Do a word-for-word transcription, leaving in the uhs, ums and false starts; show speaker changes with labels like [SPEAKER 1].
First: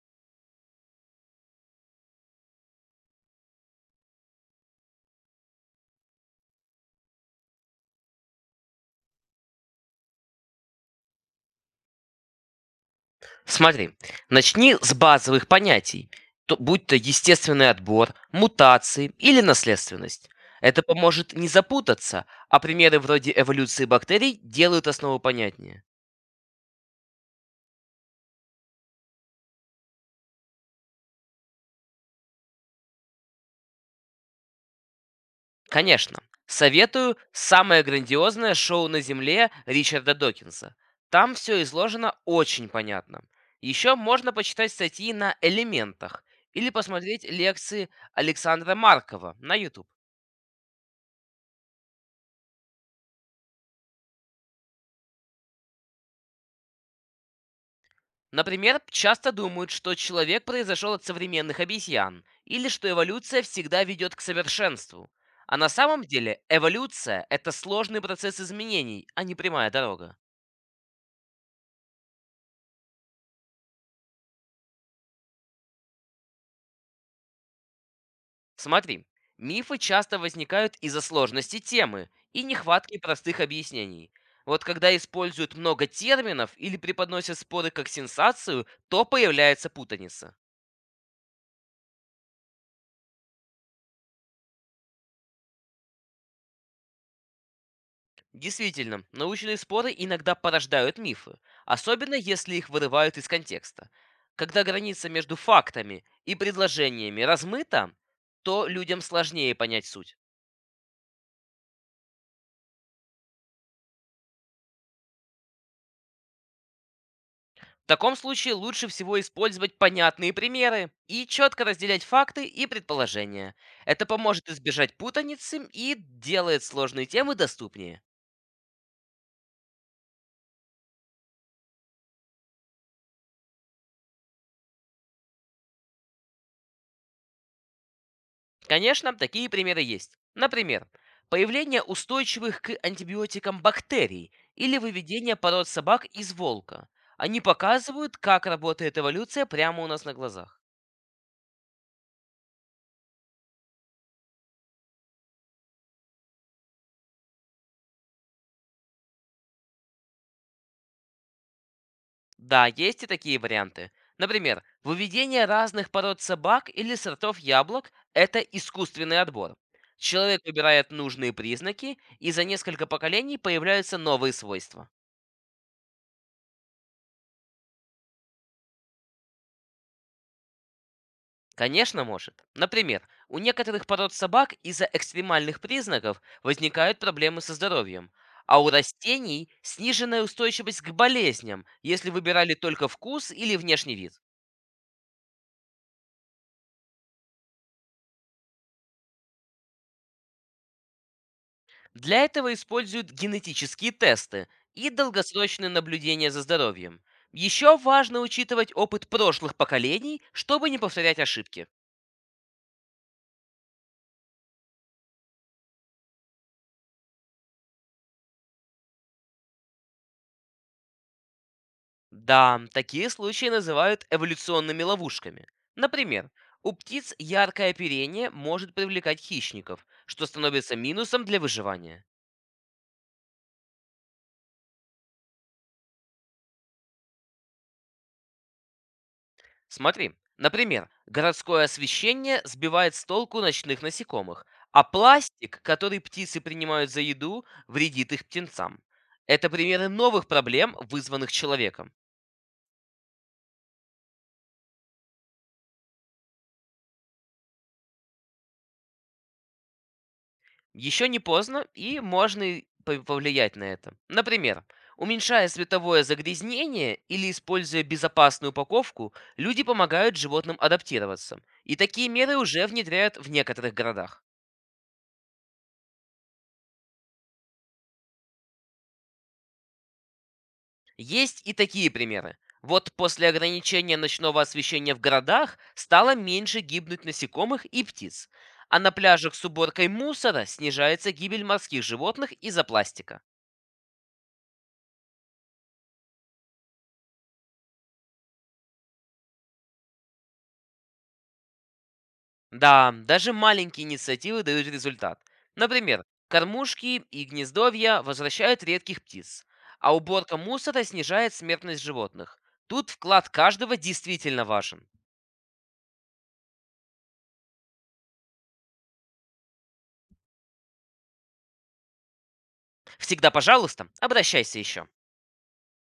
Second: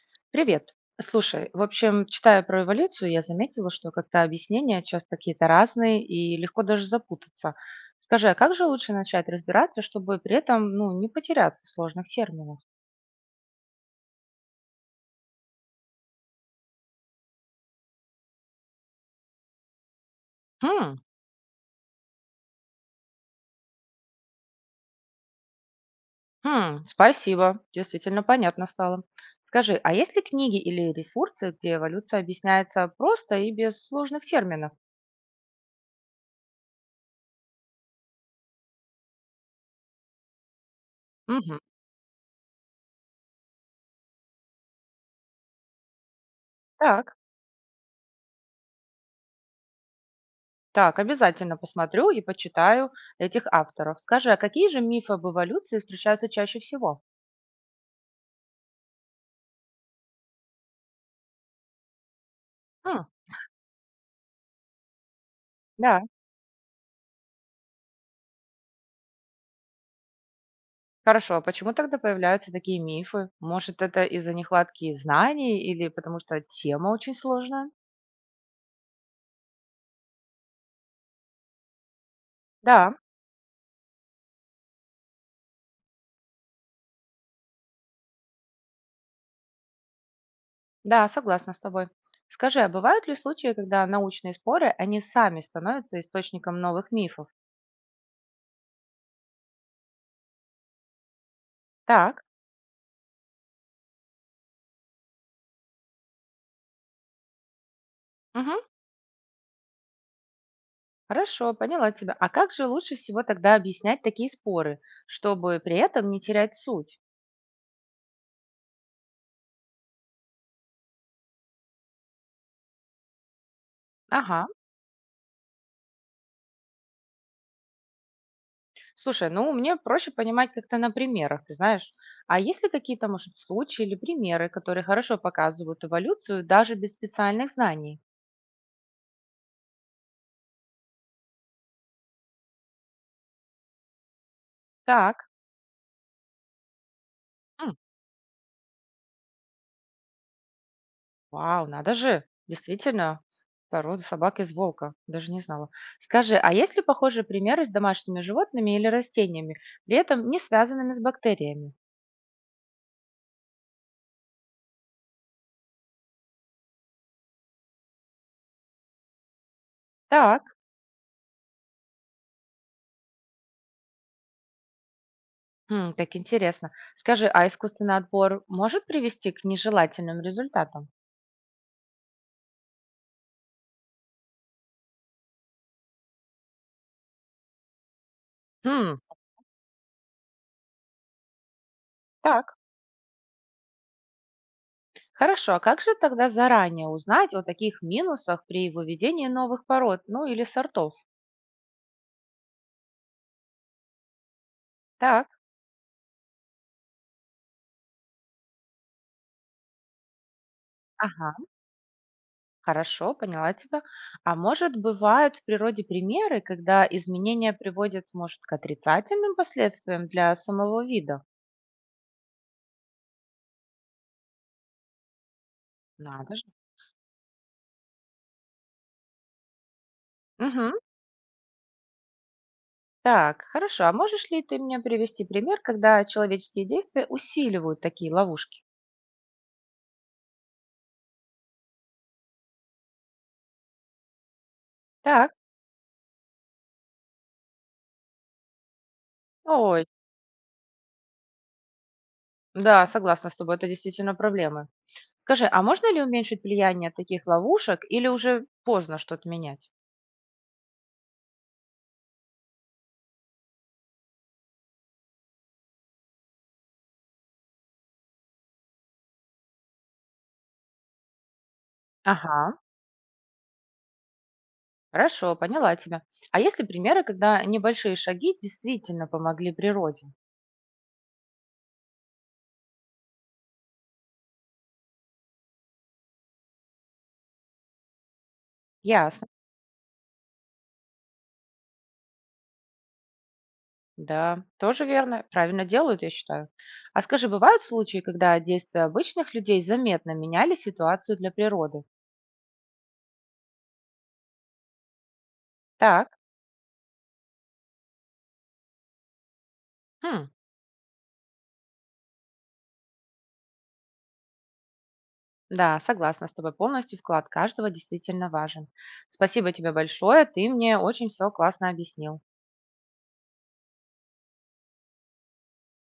[SPEAKER 1] Привет. Слушай, в общем, читая про эволюцию, я заметила, что как-то объяснения часто какие-то разные и легко даже запутаться. Скажи, а как же лучше начать разбираться, чтобы при этом, ну, не потеряться в сложных терминах?
[SPEAKER 2] Смотри, начни с базовых понятий, то- будь то естественный отбор, мутации или наследственность. Это
[SPEAKER 1] Хм,
[SPEAKER 2] поможет не запутаться, а примеры вроде эволюции бактерий делают основу понятнее.
[SPEAKER 1] хм, спасибо, действительно понятно стало. Скажи, а есть ли книги или ресурсы, где эволюция объясняется просто и без сложных терминов?
[SPEAKER 2] Конечно, советую самое грандиозное шоу на Земле Ричарда Докинса. Там
[SPEAKER 1] Мгм.
[SPEAKER 2] все изложено очень понятно. Еще можно почитать статьи на элементах или
[SPEAKER 1] Так,
[SPEAKER 2] посмотреть лекции Александра Маркова на YouTube.
[SPEAKER 1] так, обязательно посмотрю и почитаю этих авторов. Скажи, а какие же мифы об эволюции встречаются чаще всего?
[SPEAKER 2] Например, часто думают, что человек произошел от современных обезьян, или что эволюция всегда ведет к совершенству. А на
[SPEAKER 1] Да,
[SPEAKER 2] самом деле эволюция– это сложный процесс изменений, а не прямая дорога.
[SPEAKER 1] хорошо. А почему тогда появляются такие мифы? Может, это из-за нехватки знаний или потому что тема очень сложная?
[SPEAKER 2] Смотри, мифы часто возникают из-за сложности темы и
[SPEAKER 1] Да,
[SPEAKER 2] нехватки простых объяснений. Вот когда используют много терминов или преподносят споры как сенсацию, то появляется путаница.
[SPEAKER 1] да, согласна с тобой. Скажи, а бывают ли случаи, когда научные споры, они сами становятся источником новых мифов?
[SPEAKER 2] Действительно, научные споры иногда порождают мифы, особенно
[SPEAKER 1] Так,
[SPEAKER 2] если их вырывают из контекста. Когда граница между фактами и предложениями размыта,
[SPEAKER 1] мгм,
[SPEAKER 2] то людям сложнее понять суть.
[SPEAKER 1] хорошо, поняла тебя. А как же лучше всего тогда объяснять такие споры, чтобы при этом не терять суть?
[SPEAKER 2] В таком случае лучше всего использовать понятные примеры и четко разделять факты и предположения. Это
[SPEAKER 1] Ага.
[SPEAKER 2] поможет избежать путаницы и делает сложные темы доступнее.
[SPEAKER 1] Слушай, ну мне проще понимать как-то на примерах, ты знаешь. А есть ли какие-то, может, случаи или примеры, которые хорошо показывают эволюцию даже без специальных знаний?
[SPEAKER 2] Конечно, такие примеры есть. Например, появление устойчивых к антибиотикам бактерий или
[SPEAKER 1] Так,
[SPEAKER 2] выведение пород собак из волка. Они
[SPEAKER 1] м,
[SPEAKER 2] показывают, как работает эволюция прямо у нас на глазах.
[SPEAKER 1] вау, надо же, действительно, порода собак из волка, даже не знала. Скажи, а есть ли похожие примеры с домашними животными или растениями, при этом не связанными с бактериями?
[SPEAKER 2] Да, есть и такие варианты. Например, выведение разных пород собак или сортов яблок– это искусственный отбор. Человек
[SPEAKER 1] Так.
[SPEAKER 2] выбирает нужные признаки, и за несколько поколений появляются новые свойства.
[SPEAKER 1] М, так интересно. Скажи, а искусственный отбор может привести к нежелательным результатам?
[SPEAKER 2] Конечно, может. Например, у некоторых пород собак из-за экстремальных признаков возникают проблемы со здоровьем, а у
[SPEAKER 1] Хм,
[SPEAKER 2] растений сниженная устойчивость к болезням, если выбирали
[SPEAKER 1] так.
[SPEAKER 2] только вкус или внешний вид.
[SPEAKER 1] Хорошо, а как же тогда заранее узнать о таких минусах при выведении новых пород, ну или сортов?
[SPEAKER 2] Для этого используют генетические тесты и
[SPEAKER 1] Так,
[SPEAKER 2] долгосрочное наблюдение за здоровьем. Еще важно учитывать опыт прошлых поколений, чтобы не повторять
[SPEAKER 1] ага,
[SPEAKER 2] ошибки.
[SPEAKER 1] хорошо, поняла тебя. А может, бывают в природе примеры, когда изменения приводят, может, к отрицательным последствиям для самого вида?
[SPEAKER 2] Да, такие случаи называют эволюционными ловушками. Например,
[SPEAKER 1] Надо же.
[SPEAKER 2] у птиц яркое оперение может привлекать хищников, что
[SPEAKER 1] Мгм.
[SPEAKER 2] становится минусом для выживания.
[SPEAKER 1] Так, хорошо. А можешь ли ты мне привести пример, когда человеческие действия усиливают такие ловушки?
[SPEAKER 2] Смотри, например, городское освещение сбивает с толку ночных насекомых, а
[SPEAKER 1] Так,
[SPEAKER 2] пластик, который птицы принимают за еду, вредит их птенцам. Это
[SPEAKER 1] ой,
[SPEAKER 2] примеры новых проблем, вызванных человеком.
[SPEAKER 1] да, согласна с тобой, это действительно проблемы. Скажи, а можно ли уменьшить влияние таких ловушек или уже поздно что-то менять?
[SPEAKER 2] Еще не поздно, и можно и пов- повлиять на это. Например, уменьшая световое загрязнение или используя безопасную упаковку, люди помогают животным адаптироваться. И такие меры
[SPEAKER 1] Ага,
[SPEAKER 2] уже внедряют в некоторых городах.
[SPEAKER 1] хорошо, поняла тебя. А есть ли примеры, когда небольшие шаги действительно помогли природе?
[SPEAKER 2] Есть и такие примеры. Вот после ограничения ночного освещения в городах стало меньше гибнуть насекомых и птиц. А на
[SPEAKER 1] Ясно.
[SPEAKER 2] пляжах с уборкой мусора снижается гибель морских животных из-за пластика.
[SPEAKER 1] Да, тоже верно. Правильно делают, я считаю. А скажи, бывают случаи, когда действия обычных людей заметно меняли ситуацию для природы?
[SPEAKER 2] Да, даже маленькие инициативы дают результат. Например,
[SPEAKER 1] Так.
[SPEAKER 2] кормушки и гнездовья возвращают редких птиц, а
[SPEAKER 1] Хм,
[SPEAKER 2] уборка мусора снижает смертность животных. Тут вклад каждого действительно важен.
[SPEAKER 1] да, согласна с тобой полностью. Вклад каждого действительно важен. Спасибо тебе большое. Ты мне очень все классно объяснил.
[SPEAKER 2] Всегда, пожалуйста, обращайся еще.